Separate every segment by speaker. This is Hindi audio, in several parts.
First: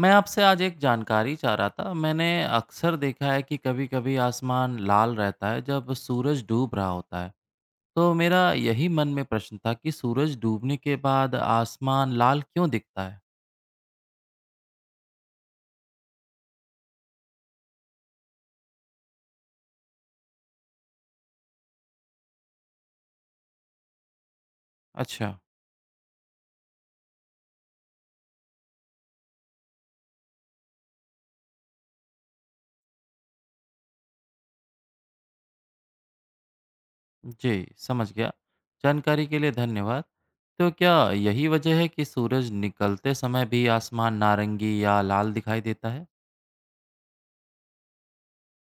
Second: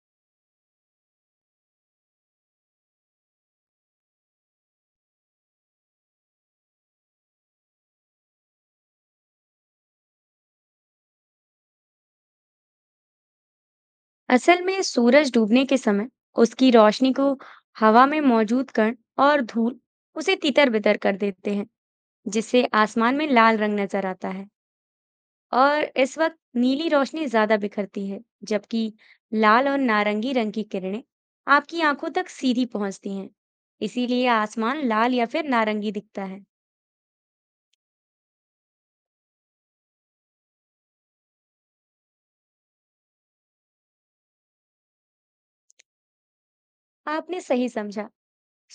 Speaker 1: मैं आपसे आज एक जानकारी चाह रहा था। मैंने अक्सर देखा है कि कभी-कभी आसमान लाल रहता है जब सूरज डूब रहा होता है। तो मेरा यही मन में प्रश्न था कि सूरज डूबने के बाद आसमान लाल क्यों दिखता है?
Speaker 2: असल में सूरज डूबने के समय उसकी रोशनी को हवा में मौजूद कण और धूल उसे तितर-बितर कर देते हैं, जिससे आसमान में लाल रंग नजर आता है।
Speaker 1: अच्छा,
Speaker 2: और इस वक्त नीली रोशनी ज्यादा बिखरती है, जबकि लाल और नारंगी रंग की किरणें आपकी आंखों तक सीधी पहुंचती हैं। इसीलिए आसमान लाल या फिर नारंगी दिखता है।
Speaker 1: जी, समझ गया। जानकारी के लिए धन्यवाद। तो क्या यही वजह है कि सूरज निकलते समय भी आसमान नारंगी या लाल दिखाई देता है?
Speaker 2: आपने सही समझा।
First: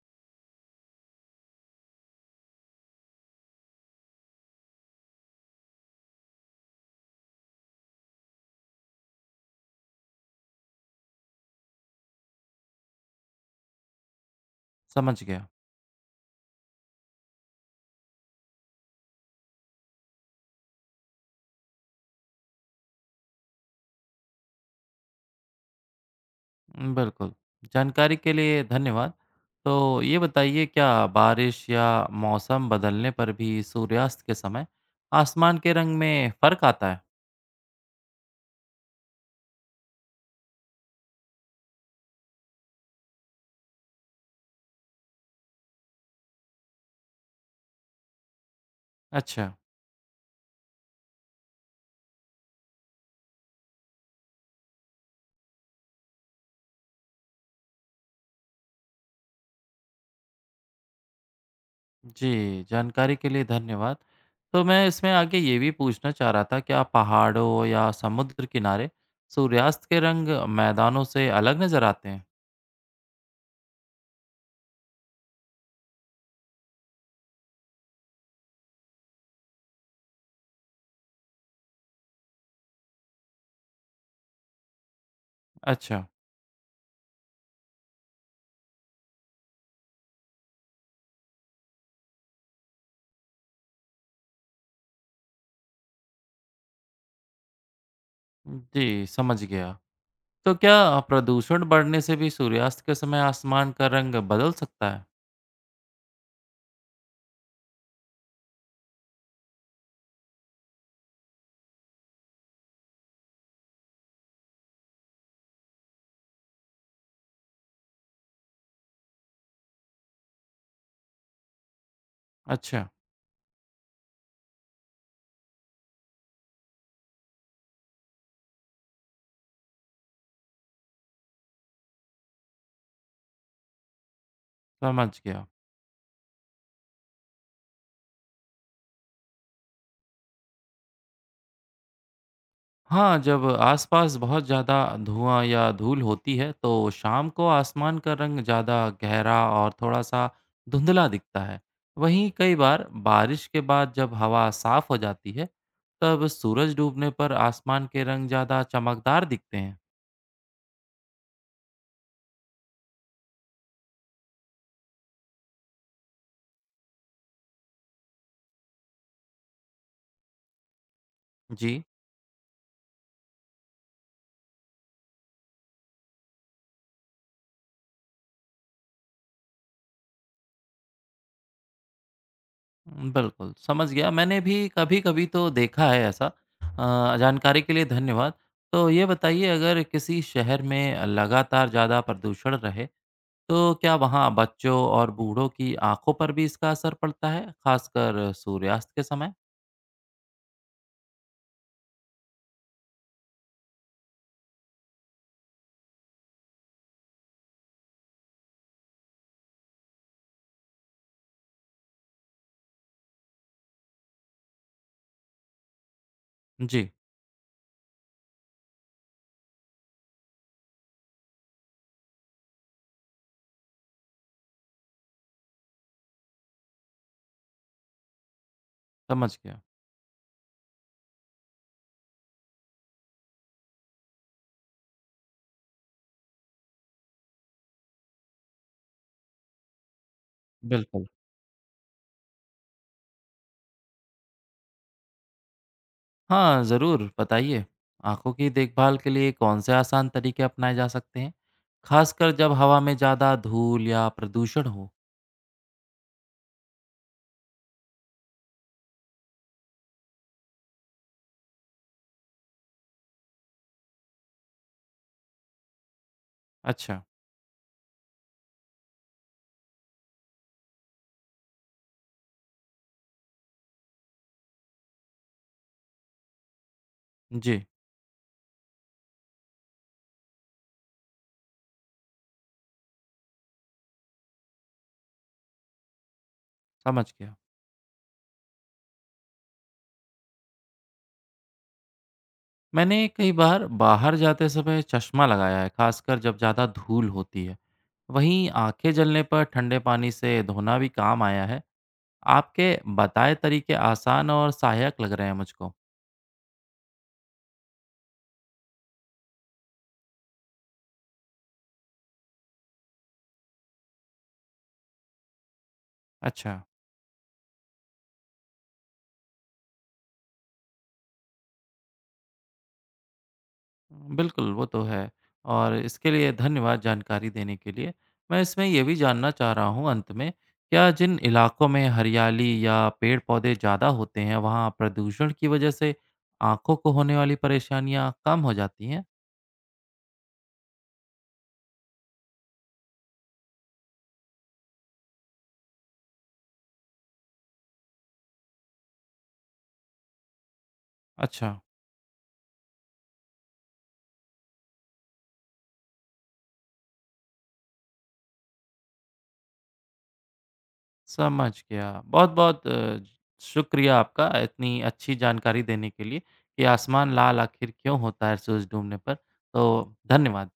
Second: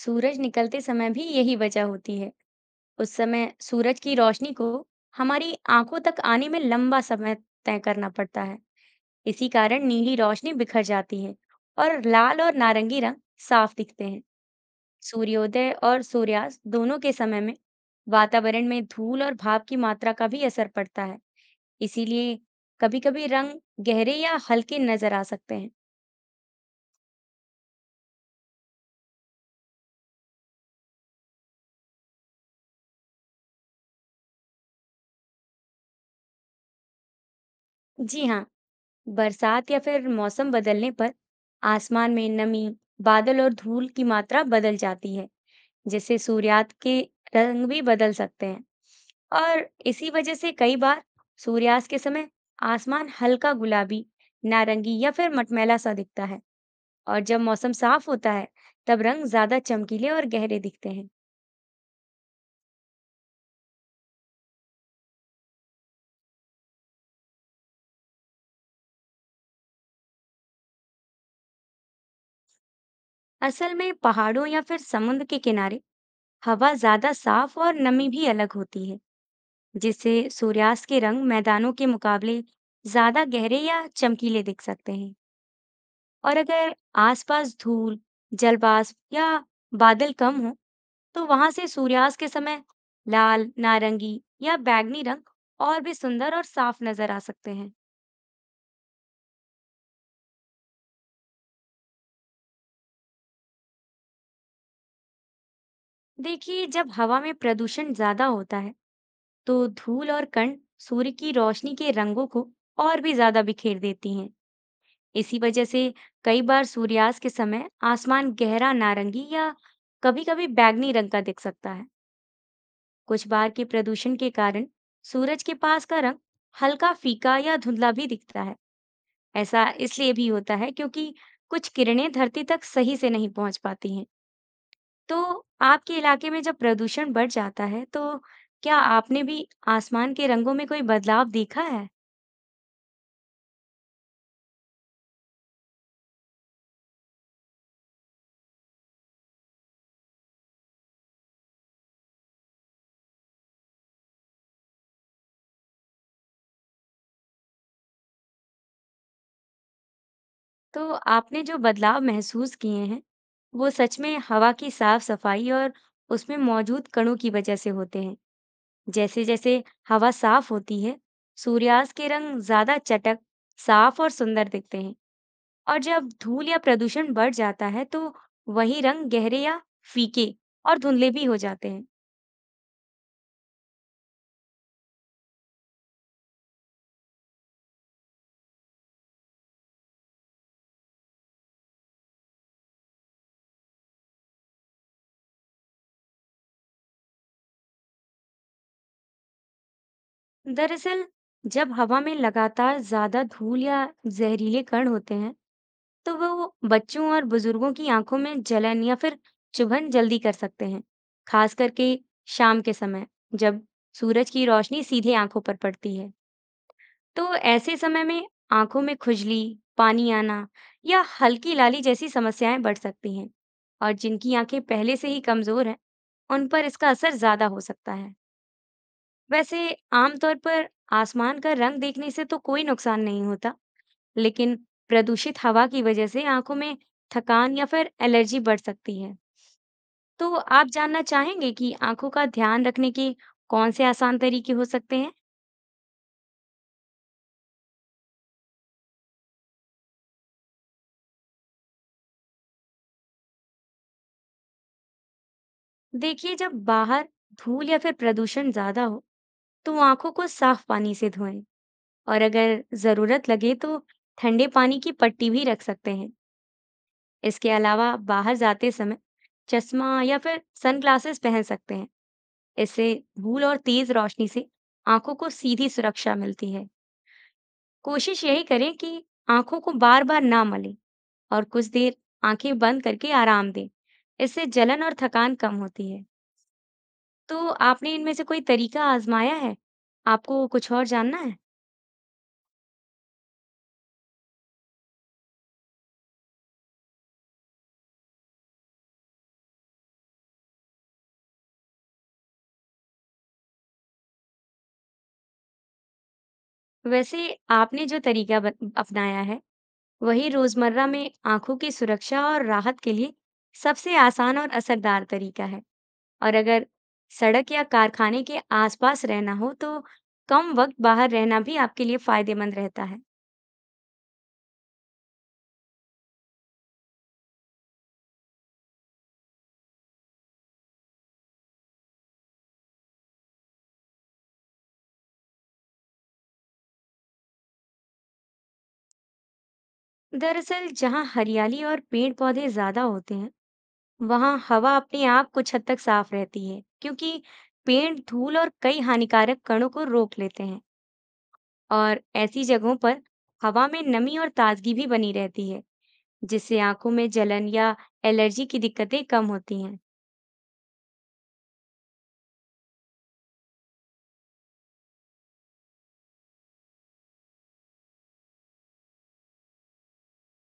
Speaker 2: सूरज निकलते समय भी यही वजह होती है। उस समय सूरज की रोशनी को हमारी आंखों तक आने में लंबा समय तय करना पड़ता है। इसी कारण नीली रोशनी बिखर जाती है और लाल और नारंगी रंग साफ दिखते हैं।
Speaker 1: समझ गया।
Speaker 2: सूर्योदय और सूर्यास्त दोनों के समय में वातावरण में धूल और भाप की मात्रा का भी असर पड़ता है। इसीलिए कभी-कभी रंग गहरे या हल्के नजर आ सकते हैं।
Speaker 1: बिल्कुल। जानकारी के लिए धन्यवाद। तो ये बताइए क्या बारिश या मौसम बदलने पर भी सूर्यास्त के समय आसमान के रंग में फ़र्क आता है?
Speaker 2: जी हाँ, बरसात या फिर मौसम बदलने पर आसमान में नमी, बादल और धूल की मात्रा बदल जाती है, जिससे सूर्यास्त के रंग भी बदल सकते हैं।
Speaker 1: अच्छा।
Speaker 2: और इसी वजह से कई बार सूर्यास्त के समय आसमान हल्का गुलाबी, नारंगी या फिर मटमैला सा दिखता है। और जब मौसम साफ होता है, तब रंग ज्यादा चमकीले और गहरे दिखते हैं।
Speaker 1: जी, जानकारी के लिए धन्यवाद। तो मैं इसमें आगे ये भी पूछना चाह रहा था क्या पहाड़ों या समुद्र किनारे सूर्यास्त के रंग मैदानों से अलग नज़र आते हैं?
Speaker 2: असल में पहाड़ों या फिर समुद्र के किनारे हवा ज्यादा साफ और नमी भी अलग होती है, जिससे सूर्यास्त के रंग मैदानों के मुकाबले ज्यादा गहरे या चमकीले दिख सकते हैं।
Speaker 1: अच्छा।
Speaker 2: और अगर आसपास धूल, जलवाष्प या बादल कम हो, तो वहां से सूर्यास्त के समय लाल, नारंगी या बैंगनी रंग और भी सुंदर और साफ नजर आ सकते हैं।
Speaker 1: जी, समझ गया। तो क्या प्रदूषण बढ़ने से भी सूर्यास्त के समय आसमान का रंग बदल सकता है?
Speaker 2: देखिए, जब हवा में प्रदूषण ज्यादा होता है, तो धूल और कण सूर्य की रोशनी के रंगों को और भी ज्यादा बिखेर देती हैं। इसी वजह से कई बार सूर्यास्त के समय आसमान गहरा नारंगी या कभी-कभी बैंगनी रंग का दिख सकता है।
Speaker 1: अच्छा।
Speaker 2: कुछ बार के प्रदूषण के कारण सूरज के पास का रंग हल्का फीका या धुंधला भी दिखता है। ऐसा इसलिए भी होता है क्योंकि कुछ किरणें धरती तक सही से नहीं पहुंच पाती हैं। तो
Speaker 1: समझ गया।
Speaker 2: आपके इलाके में जब प्रदूषण बढ़ जाता है, तो क्या आपने भी आसमान के रंगों में कोई बदलाव देखा है?
Speaker 1: हाँ, जब आसपास बहुत ज़्यादा धुआँ या धूल होती है तो शाम को आसमान का रंग ज़्यादा गहरा और थोड़ा-सा धुंधला दिखता है। वहीं कई बार बारिश के बाद जब हवा साफ़ हो जाती है, तब सूरज डूबने पर आसमान के रंग ज़्यादा चमकदार दिखते हैं।
Speaker 2: तो आपने जो बदलाव महसूस किए हैं, वो सच में हवा की साफ सफाई और उसमें मौजूद कणों की वजह से होते हैं। जैसे जैसे हवा साफ होती है,
Speaker 1: जी,
Speaker 2: सूर्यास्त के रंग ज्यादा चटक, साफ और सुंदर दिखते हैं। और जब धूल या प्रदूषण बढ़ जाता है, तो वही रंग गहरे या फीके और धुंधले भी हो जाते हैं।
Speaker 1: बिल्कुल, समझ गया। मैंने भी कभी-कभी तो देखा है ऐसा। जानकारी के लिए धन्यवाद। तो ये बताइए अगर किसी शहर में लगातार ज़्यादा प्रदूषण रहे तो क्या वहाँ बच्चों और बूढ़ों की आंखों पर भी इसका असर पड़ता है, खासकर सूर्यास्त के समय?
Speaker 2: दरअसल, जब हवा में लगातार ज्यादा धूल या जहरीले कण होते हैं, तो वो बच्चों और बुजुर्गों की आंखों में जलन या फिर चुभन जल्दी कर सकते हैं, खास करके शाम के समय, जब सूरज की रोशनी सीधे आंखों पर पड़ती है।
Speaker 1: जी,
Speaker 2: तो ऐसे समय में आंखों में खुजली, पानी आना या हल्की लाली जैसी समस्याएं बढ़ सकती हैं। और जिनकी आंखें पहले से ही कमजोर हैं, उन पर इसका असर ज्यादा हो सकता है।
Speaker 1: समझ
Speaker 2: वैसे
Speaker 1: गया।
Speaker 2: आमतौर पर आसमान का रंग देखने से तो कोई नुकसान नहीं होता, लेकिन प्रदूषित हवा की वजह से आंखों में थकान या फिर एलर्जी बढ़ सकती है। तो आप जानना
Speaker 1: बिल्कुल।
Speaker 2: चाहेंगे कि आंखों का ध्यान रखने के कौन से आसान तरीके हो सकते हैं?
Speaker 1: हाँ, ज़रूर बताइए। आंखों की देखभाल के लिए कौन से आसान तरीके अपनाए जा सकते हैं, खासकर जब हवा में ज़्यादा धूल या प्रदूषण हो?
Speaker 2: देखिए, जब बाहर धूल या फिर प्रदूषण ज्यादा हो, तो आंखों को साफ पानी से धोएं। और अगर जरूरत लगे, तो ठंडे पानी की पट्टी भी रख सकते हैं।
Speaker 1: अच्छा,
Speaker 2: इसके अलावा बाहर जाते समय चश्मा या फिर सनग्लासेस पहन सकते हैं। इससे धूल और तेज रोशनी से आंखों को सीधी सुरक्षा मिलती है।
Speaker 1: जी,
Speaker 2: कोशिश यही करें कि आंखों को बार-बार ना मलें और कुछ देर आंखें बंद करके आराम दें। इससे जलन और थकान कम होती है।
Speaker 1: समझ गया।
Speaker 2: तो आपने इनमें से कोई तरीका आजमाया है? आपको कुछ और जानना है?
Speaker 1: मैंने कई बार बाहर जाते समय चश्मा लगाया है, खासकर जब ज़्यादा धूल होती है। वहीं आंखें जलने पर ठंडे पानी से धोना भी काम आया है। आपके बताए तरीके आसान और सहायक लग रहे हैं मुझको।
Speaker 2: वैसे आपने जो तरीका अपनाया है, वही रोजमर्रा में आंखों की सुरक्षा और राहत के लिए सबसे आसान और असरदार तरीका है। और
Speaker 1: अच्छा,
Speaker 2: अगर सड़क या कारखाने के आसपास रहना हो, तो कम वक्त बाहर रहना भी आपके लिए फायदेमंद रहता है।
Speaker 1: बिल्कुल वो तो है और इसके लिए धन्यवाद जानकारी देने के लिए। मैं इसमें ये भी जानना चाह रहा हूँ अंत में, क्या जिन इलाकों में हरियाली या पेड़-पौधे ज़्यादा होते हैं, वहाँ प्रदूषण की वजह से आँखों को होने वाली परेशानियाँ कम हो जाती हैं?
Speaker 2: दरअसल, जहाँ हरियाली और पेड़ पौधे ज्यादा होते हैं, वहाँ हवा अपने आप कुछ हद तक साफ रहती है, क्योंकि पेड़ धूल और कई हानिकारक कणों को रोक लेते हैं।
Speaker 1: अच्छा।
Speaker 2: और ऐसी जगहों पर हवा में नमी और ताजगी भी बनी रहती है, जिससे आंखों में जलन या एलर्जी की दिक्कतें कम होती हैं।
Speaker 1: समझ गया। बहुत-बहुत शुक्रिया आपका इतनी अच्छी जानकारी देने के लिए कि आसमान लाल आखिर क्यों होता है सूरज डूबने पर। तो धन्यवाद।